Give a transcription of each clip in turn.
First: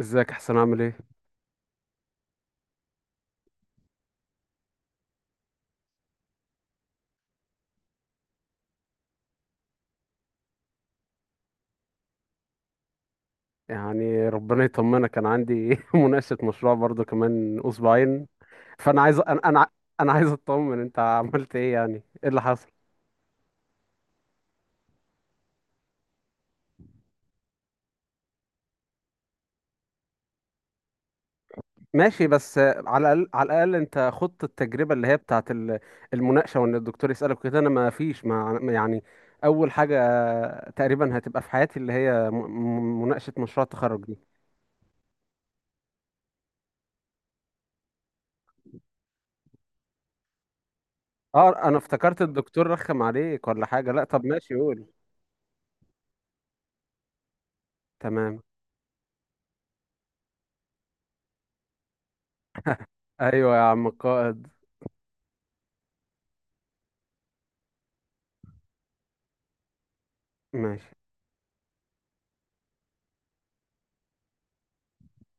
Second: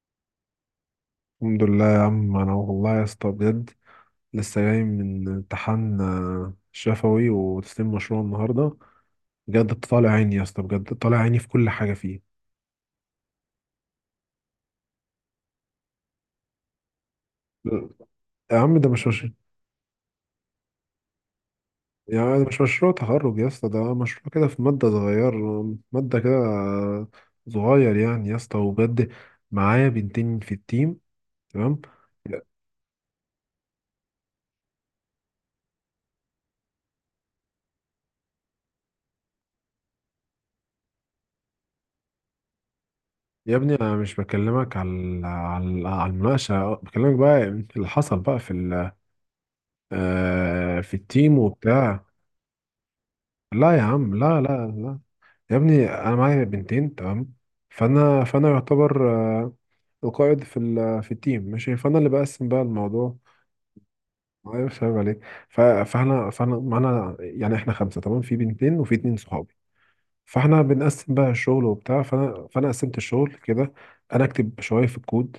ازيك؟ احسن؟ عامل ايه؟ الحمد لله يا عم، انا والله يا اسطى بجد لسه جاي من امتحان شفوي وتسليم مشروع النهارده. بجد طالع عيني يا اسطى، بجد طالع عيني في كل حاجه فيه. يعني ربنا يطمنك. انا عندي مناقشة مشروع برضو كمان اسبوعين. يا عم ده فانا مش عايز، مش انا عايز اطمن انت عملت ايه. يعني يا ايه عم اللي ده مش حصل؟ مشروع تخرج يا اسطى، ده مشروع كده في ماده صغير. ماده كده، صغير يعني يا اسطى وبجد. معايا بنتين في التيم. تمام. ماشي، بس على الاقل على الاقل انت خضت التجربة اللي هي بتاعت المناقشة، وان الدكتور يسألك كده. انا ما فيش، ما يعني اول حاجة تقريبا هتبقى في حياتي اللي هي مناقشة يا مشروع ابني انا التخرج دي. مش بكلمك على المناقشه، بكلمك بقى اللي حصل بقى في ال- آه، في التيم اه، انا وبتاع. افتكرت الدكتور رخم عليك ولا لا يا حاجة. لا عم، طب لا ماشي، لا قول. لا. يا ابني انا معايا بنتين، تمام. فانا تمام. فانا يعتبر آه، القائد في التيم، ماشي، فانا اللي بقسم بقى الموضوع. ايوه يا عم القائد. ايوه فاهم عليك. فاحنا معانا يعني احنا خمسه، تمام، في بنتين وفي اتنين صحابي. فاحنا ماشي. بنقسم بقى الشغل وبتاع، فانا قسمت الشغل كده. انا اكتب شويه في الكود،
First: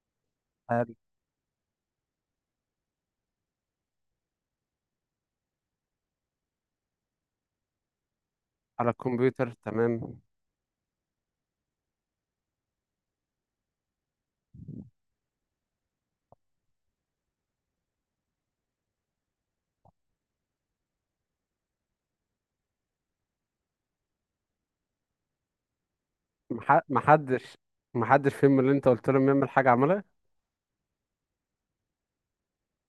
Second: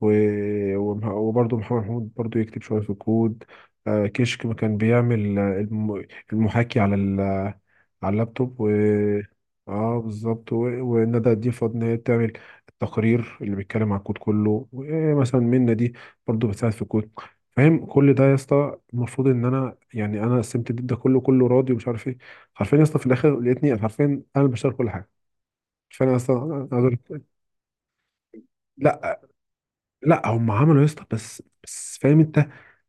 وبرضه محمد محمود برضه يكتب شوية في الكود. كشك ما كان بيعمل المحاكي على اللابتوب. و على الكمبيوتر، اه تمام. بالظبط. وندى دي فاضل ان هي تعمل التقرير اللي بيتكلم على الكود كله، ومثلا منى دي برضه بتساعد في الكود. فاهم كل ده يا اسطى، المفروض ان انا يعني انا قسمت ده كله، كله راضي ومش عارف ايه. حرفيا يا اسطى في الاخر لقيتني حرفيا انا اللي بشتغل كل حاجه. فانا اصلا أنا مح- عايز أقول لك. محدش محدش فيهم اللي انت قلت لا. لهم يعمل حاجة عملها؟ لا هم عملوا يا اسطى، بس فاهم انت،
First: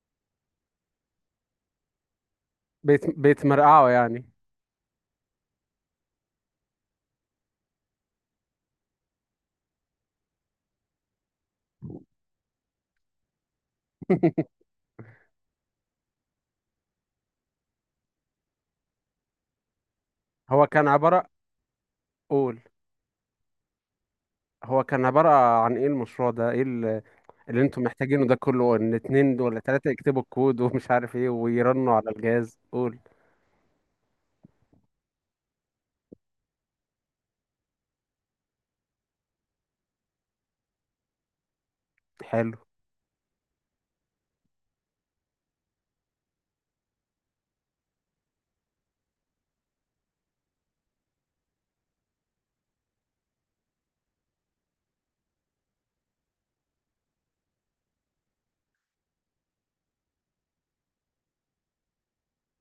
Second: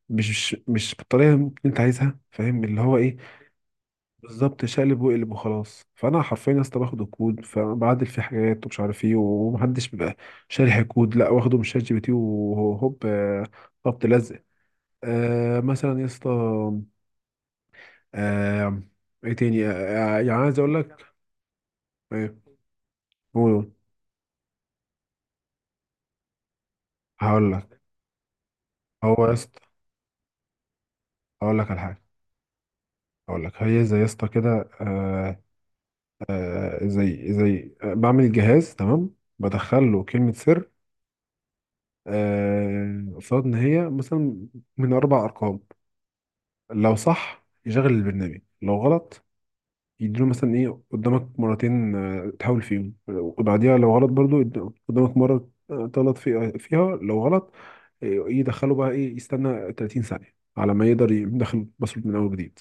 مش بالطريقه اللي انت عايزها، فاهم اللي هو ايه. بيتمرقعوا يعني. بالظبط، شقلب وقلب وخلاص. فانا حرفيا يا اسطى باخد الكود فبعدل فيه حاجات ومش عارف ايه، ومحدش بيبقى شارح الكود، لا واخده من شات جي بي تي وهوب خبط لزق. مثلا يا اسطى. آه ايه تاني؟ يعني عايز هو اقول كان لك. عبارة ايه؟ قول. قول قول. هو كان عبارة عن ايه المشروع ده؟ ايه هقول اللي لك انتوا محتاجينه ده كله؟ ان هو يا اتنين دول اسطى، ولا تلاتة يكتبوا الكود ومش عارف ايه هقول لك على ويرنوا حاجه، على الجهاز؟ قول. هقول لك هي زي يا اسطى كده. زي بعمل جهاز، تمام، بدخل له كلمة سر، حلو. قصاد إن هي مثلا من أربع أرقام. لو صح يشغل البرنامج، لو غلط يديله مثلا إيه قدامك مرتين تحاول فيهم، وبعديها لو غلط برضو قدامك مرة تغلط فيها، لو غلط يدخله بقى إيه، يستنى 30 ثانية على ما يقدر يدخل باسورد من أول جديد.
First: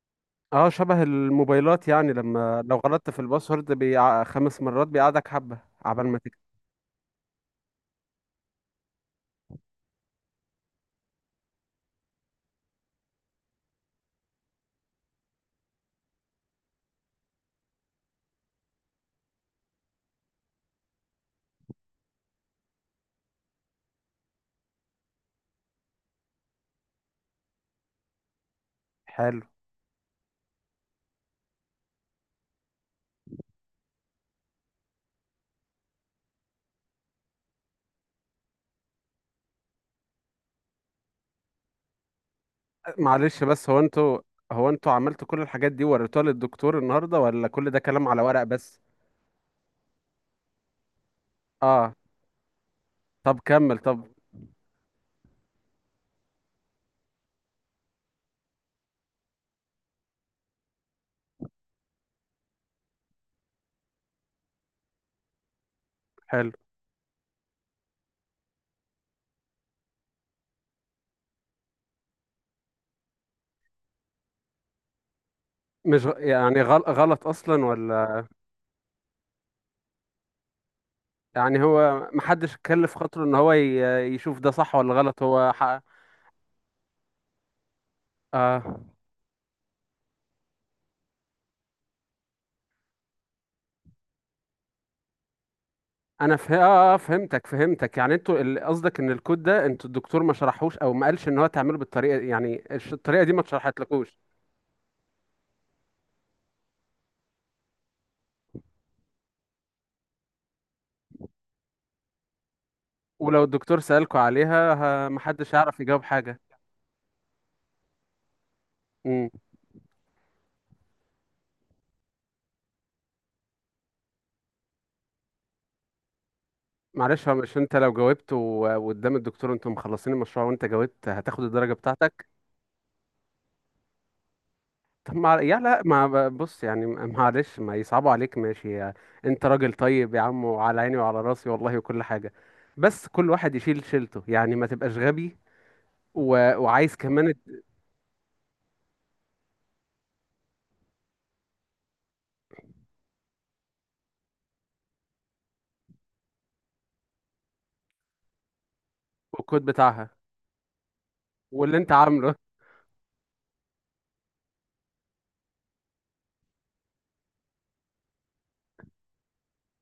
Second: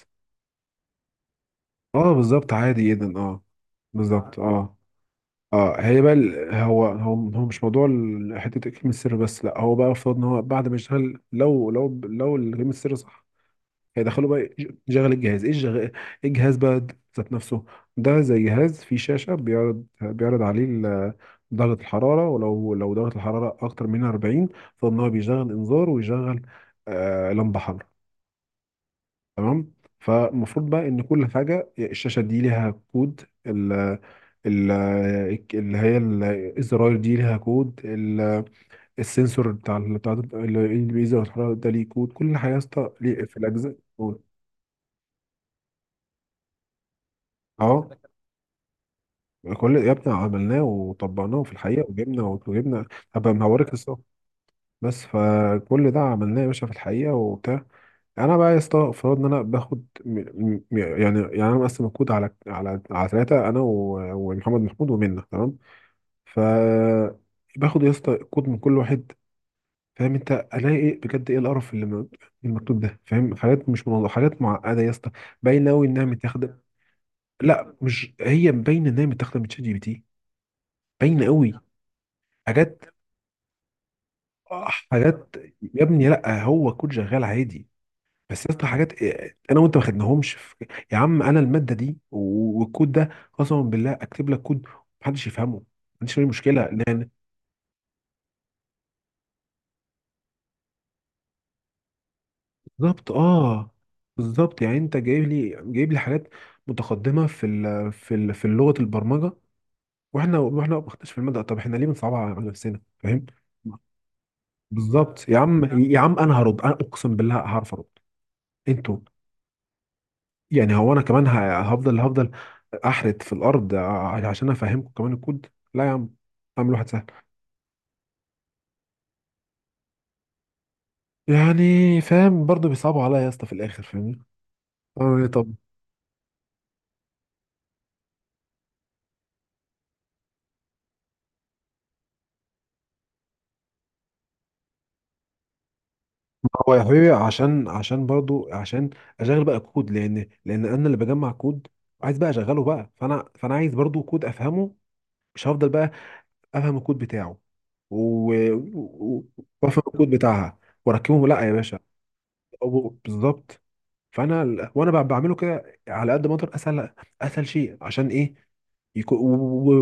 اه، شبه الموبايلات اه يعني، بالظبط، لما لو عادي غلطت جدا في اه، الباسورد بالظبط خمس اه. مرات بيقعدك حبة اه هي عبال بقى ما ال- تكتب. هو هو هو مش موضوع حته الجيم السر بس، لا هو بقى افترض ان هو بعد ما يشتغل لو الجيم السر صح، هيدخله بقى يشغل الجهاز، ايه الجغ- إيه الجهاز بقى ذات نفسه. ده زي جهاز فيه شاشه، بيعرض عليه درجه الحراره، ولو درجه الحراره اكتر من 40 فان هو بيشغل انذار، ويشغل لمبه حمراء. حلو. تمام. فالمفروض بقى ان كل حاجه الشاشه دي ليها كود، ال ال اللي هي الزراير دي ليها كود، السنسور بتاع اللي بيزر الحرارة ده ليه كود، كل حاجه يا اسطى ليه في معلش، بس الاجزاء. هو انتوا عملتوا كل الحاجات دي وريتوها للدكتور النهارده، ولا كل ده اه، كلام على ورق بس؟ كل يا ابني عملناه وطبقناه في الحقيقه، اه. وجبنا. هبقى طب هوريك كمل، الصور. طب. بس فكل ده عملناه يا باشا في الحقيقة وبتاع. انا بقى يا اسطى فرضنا ان انا باخد يعني انا مقسم الكود على ثلاثه، انا ومحمد محمود ومنة، تمام. ف حلو. باخد يا اسطى الكود من كل واحد، فاهم انت، الاقي ايه بجد، ايه القرف اللي المكتوب ده، فاهم؟ حاجات مش منظمه، حاجات معقده يا اسطى، باينه قوي انها مش غ- متاخده. يعني غلط اصلا لا، مش ولا؟ هي باينه انها متاخده من شات جي بي تي، باينه قوي. يعني هو محدش حاجات، كلف خاطره ان هو يشوف ده صح ولا غلط؟ حاجات. هو يا ابني لا هو كود شغال عادي، بس يا اه، اسطى حاجات انا وانت ما خدناهمش في... يا عم انا الماده دي والكود ده قسما بالله اكتب لك كود محدش يفهمه، ما عنديش اي انا فه... مشكله آه آه، لان... فهمتك فهمتك. يعني انتوا قصدك ان الكود ده انتوا الدكتور ما شرحوش، او ما قالش ان هو تعمله بالطريقه، يعني بالظبط الطريقه دي ما اه، اتشرحتلكوش. بالظبط. يعني انت جايب لي حاجات متقدمه في لغه البرمجه، واحنا ما خدناش في الماده، طب احنا ليه بنصعبها على نفسنا، فاهم؟ ولو الدكتور سألكوا عليها، بالظبط يا محدش عم. هيعرف يا يجاوب عم انا حاجه. هرد، انا اقسم بالله هعرف ارد انتوا. امم. يعني هو انا كمان هفضل احرت في الارض عشان افهمكم كمان الكود. لا يا عم، اعمل واحد سهل. معلش، هو مش انت لو جاوبت و- وقدام الدكتور انتوا مخلصين المشروع وانت جاوبت هتاخد الدرجة يعني بتاعتك؟ فاهم برضو بيصعبوا عليا يا اسطى في الاخر، فاهمني طب اعمل ايه ما طب؟ يا لا ما بص يعني، معلش ما يصعبوا عليك، ماشي. انت راجل طيب يا عم، وعلى عيني وعلى راسي والله، وكل حاجة. بس كل واحد يشيل شيلته يعني، ما تبقاش غبي. و... ما هو يا وعايز حبيبي كمان عشان عشان برضو عشان اشغل بقى كود، لان انا اللي بجمع كود، عايز بقى اشغله بقى. فانا عايز برضو كود افهمه، مش هفضل بقى افهم الكود بتاعه و... و... الكود وافهم بتاعها، الكود بتاعها واركبهم، لا يا واللي باشا. انت عامله. بالظبط. وانا بعمله كده على قد ما اقدر اسهل، اسهل شيء عشان ايه يكون،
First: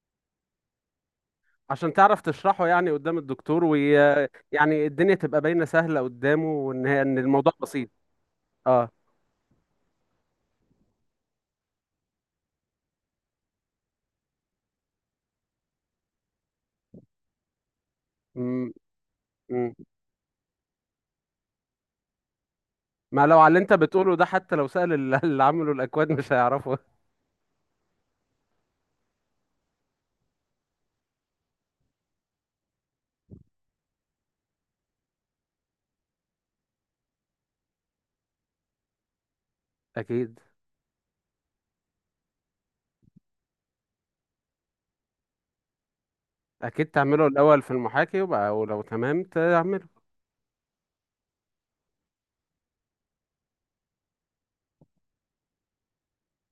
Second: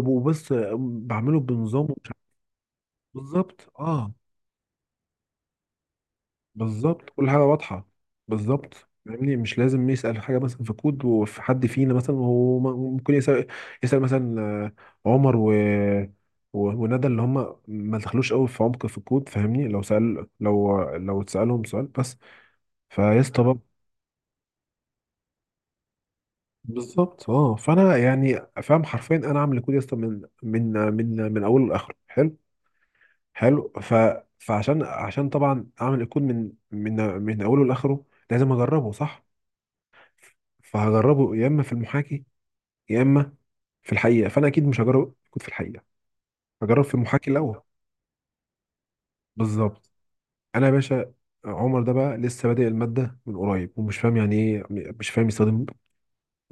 وبص بعمله بنظام عشان ومش عارف. تعرف تشرحه يعني قدام الدكتور بالظبط اه، يعني الدنيا تبقى باينة سهلة قدامه، وان بالظبط، ان كل حاجه الموضوع واضحه، بسيط. بالظبط. اه. فاهمني مش لازم يسال حاجه مثلا في كود، وفي حد فينا مثلا هو ممكن يسال، مثلا عمر وندى اللي هم ما دخلوش قوي في م- عمق في الكود، فاهمني م. لو سال، لو اتسالهم سؤال بس. ما لو على فيسطا اللي انت بتقوله ده، حتى لو سأل اللي عملوا الاكواد مش هيعرفوا. بالظبط اه، فانا يعني فاهم حرفيا انا اعمل الكود يا اسطى من اوله لاخره، حلو، حلو. فعشان طبعا اعمل الكود من اوله لاخره، لازم اجربه، صح؟ اكيد. فهجربه يا اما في المحاكي يا اما في الحقيقه، فانا اكيد مش هجرب الكود في الحقيقه، هجرب اكيد في تعمله المحاكي الاول الاول. في المحاكي، وبقى ولو تمام تعمله. بالظبط، انا يا باشا عمر ده بقى لسه بادئ الماده من قريب، ومش فاهم يعني ايه، مش فاهم يستخدم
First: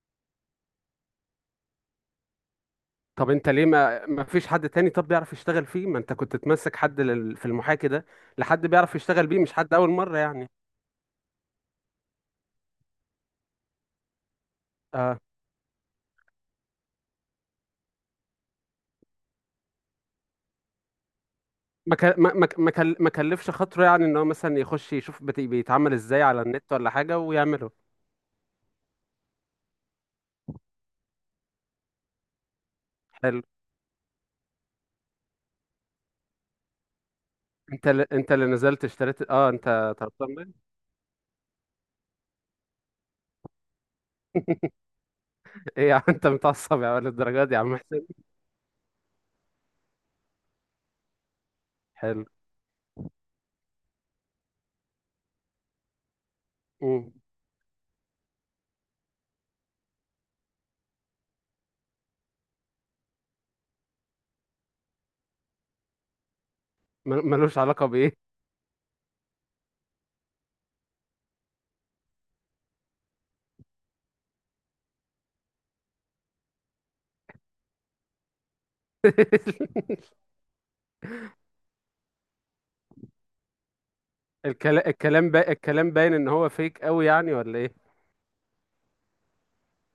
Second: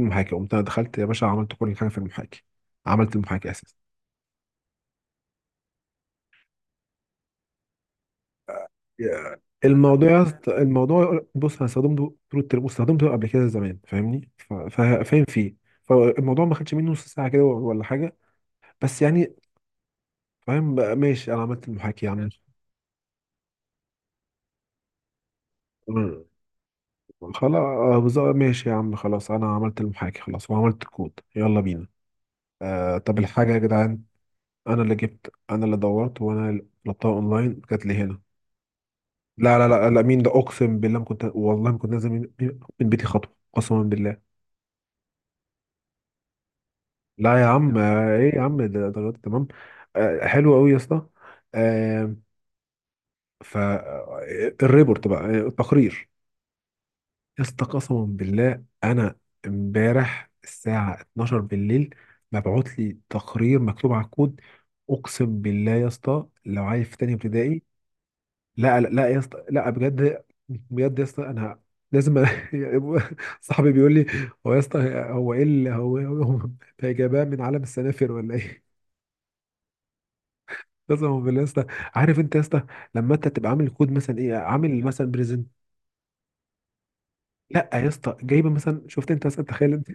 المحاكي، قمت انا دخلت يا باشا عملت كل حاجه في المحاكي، عملت طب انت المحاكي ليه اساسا. ما فيش حد تاني طب بيعرف يشتغل فيه؟ ما انت كنت تمسك حد في المحاكي ده، لحد بيعرف يشتغل يا بيه، مش حد اول الموضوع مرة يا اسطى- يعني. الموضوع بص، انا استخدمته طول الترم واستخدمته قبل كده زمان، فاهمني، اه. فاهم فيه. فالموضوع ما خدش مني نص ساعه كده ولا حاجه، بس يعني فاهم بقى. ماشي انا عملت ما المحاكي ك... يا عم. ما ما ما كل- ما كلفش خاطره يعني، ان هو مثلا يخش يشوف بيتعمل مم. ازاي على النت ولا حاجة خلاص، ويعمله؟ بالظبط، ماشي يا عم خلاص انا عملت المحاكي خلاص، وعملت الكود يلا بينا. طب حلو. الحاجه يا جدعان، انا اللي جبت، انا اللي دورت، وانا اللي طلبتها اونلاين جات لي هنا. انت اللي نزلت اشتريت؟ اه لا لا لا انت. لا، مين ده؟ طربان ليه؟ اقسم بالله ما كنت والله ما كنت نازل من بيتي خطوه، قسما بالله. ايه يا عم، انت متعصب يا ولد؟ لا يا الدرجات دي يا عم، عم حسين. ايه يا عم ده درجات تمام، حلو قوي يا اسطى. آه، حلو. ف آه، الريبورت بقى، التقرير، مم. يا اسطى قسما بالله انا امبارح الساعه 12 بالليل مبعوت لي تقرير مكتوب على الكود، اقسم بالله يا اسطى لو عايز في تاني ملوش ابتدائي. علاقة بإيه؟ لا لا لا يا اسطى لا، بجد، بجد يا اسطى انا لازم. صاحبي بيقول لي، هو يا اسطى هو ايه اللي هو هو جابها من عالم السنافر ولا ايه؟ قسما بالله يا اسطى. عارف انت يا اسطى لما انت تبقى عامل كود مثلا ايه، عامل مثلا بريزنت. الكلام باين ان هو فيك قوي يعني، ولا لا ايه؟ يا اسطى جايبه مثلا، شفت انت مثلا، تخيل انت،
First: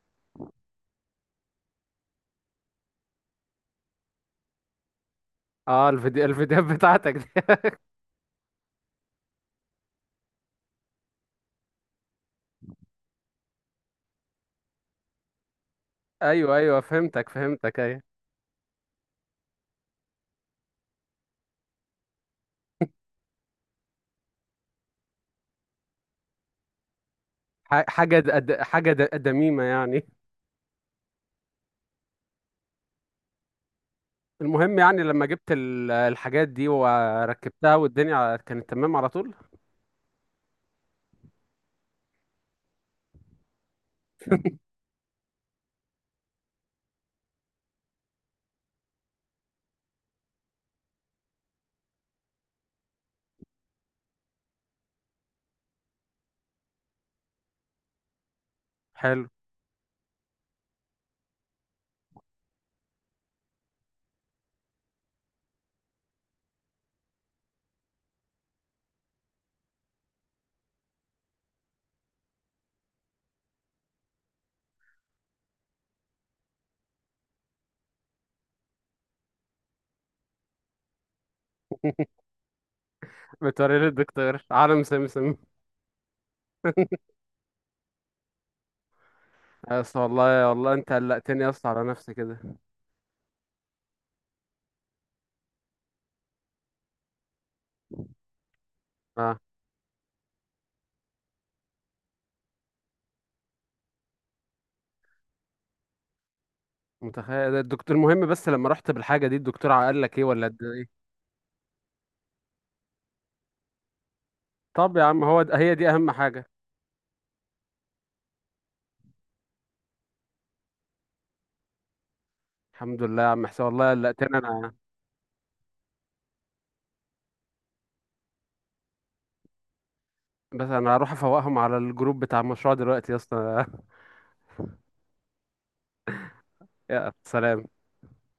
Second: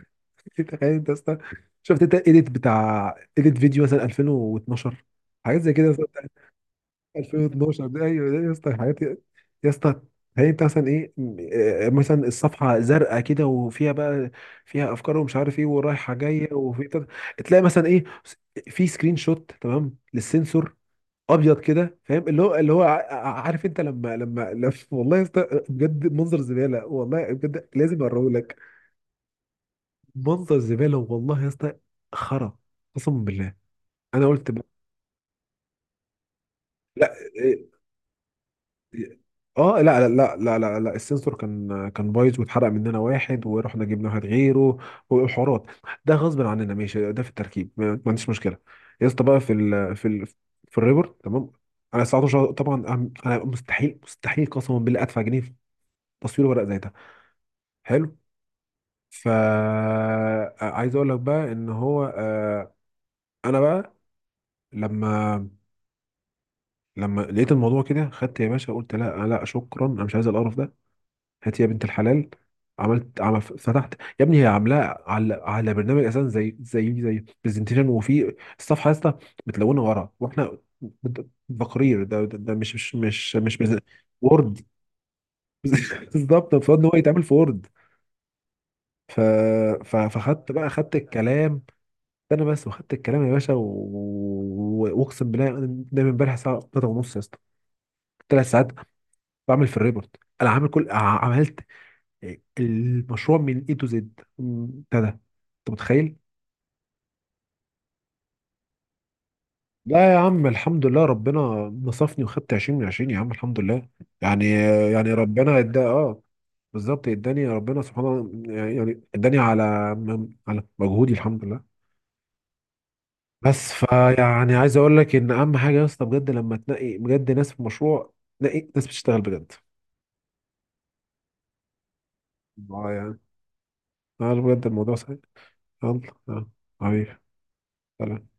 تخيل انت يا اسطى، شفت انت اديت فيديو مثلا 2012، حاجات زي كده اه، يا اسطى بتاعت الفيديوهات بتاعتك دي. 2012 ده، ايوه ده يا اسطى حاجات يا اسطى. هي انت مثلا ايه مثلا الصفحه زرقاء كده، وفيها بقى فيها افكار ومش عارف ايه ورايحه جايه، ايوه، ايوه، وفي فهمتك تلاقي فهمتك، مثلا ايوه. ايه في سكرين شوت تمام للسنسور ابيض كده، فاهم اللي هو اللي هو ع- ع- عارف انت والله يا اسطى بجد منظر زباله، والله بجد ح- لازم حاجة د... اوريهولك. د- حاجة د... دميمة يعني. منظر زباله والله يا اسطى، خرا، قسما بالله. انا قلت بقى المهم يعني، لما جبت الحاجات دي لا وركبتها، إيه- والدنيا كانت تمام على إيه. طول؟ اه لا لا لا لا لا، لا. السنسور كان بايظ، واتحرق مننا واحد ورحنا جبنا واحد غيره، والحوارات ده غصب عننا ماشي، ده في التركيب ما عنديش مشكله. يا اسطى بقى في الريبورت، تمام؟ انا 19 طبعا، انا مستحيل قسما بالله ادفع جنيه تصوير ورق زي ده. حلو. حلو. فا عايز اقول لك بقى ان هو، انا بقى لما لما لقيت الموضوع كده خدت يا باشا، قلت لا لا شكرا انا مش عايز القرف ده، هات يا بنت الحلال، عملت عمل فتحت. يا ابني هي عاملاه على برنامج اساسا زي برزنتيشن، وفي الصفحه يا اسطى متلونه ورا واحنا بت- تقرير ده مش بتوري للدكتور وورد. عالم سمسم؟ بالظبط المفروض ان هو يتعمل في وورد. ف... يا اسطى، والله فخدت بقى، والله انت خدت قلقتني يا الكلام اسطى على نفسي انا كده. بس، وخدت الكلام يا باشا واقسم بالله انا دايما امبارح الساعه 3 ونص يا اسطى، 3 ساعات اه، بعمل في الريبورت. انا عامل عملت المشروع من اي تو زد بتاع ده، انت متخيل. متخيل. الدكتور المهم، بس لما رحت بالحاجة دي الدكتور قال لا يا لك ايه عم ولا؟ الحمد لله، ربنا نصفني وخدت 20 من 20 يا عم، الحمد لله. يعني طب يا عم، هو ربنا ده، هي ادى دي اهم اه، حاجه. بالظبط اداني ربنا سبحانه، يعني اداني على مجهودي، الحمد لله. الحمد لله يا عم حسين، بس والله قلقتني فيعني انا. عايز اقول لك ان اهم حاجه يا اسطى بجد لما تنقي بجد ناس في مشروع، نقي ناس بتشتغل بجد. بس انا هروح افوقهم على الجروب بتاع المشروع اه دلوقتي يا يعني، اسطى. اه بجد الموضوع سهل. يلا، اه يا حبيبي، سلام. سلام.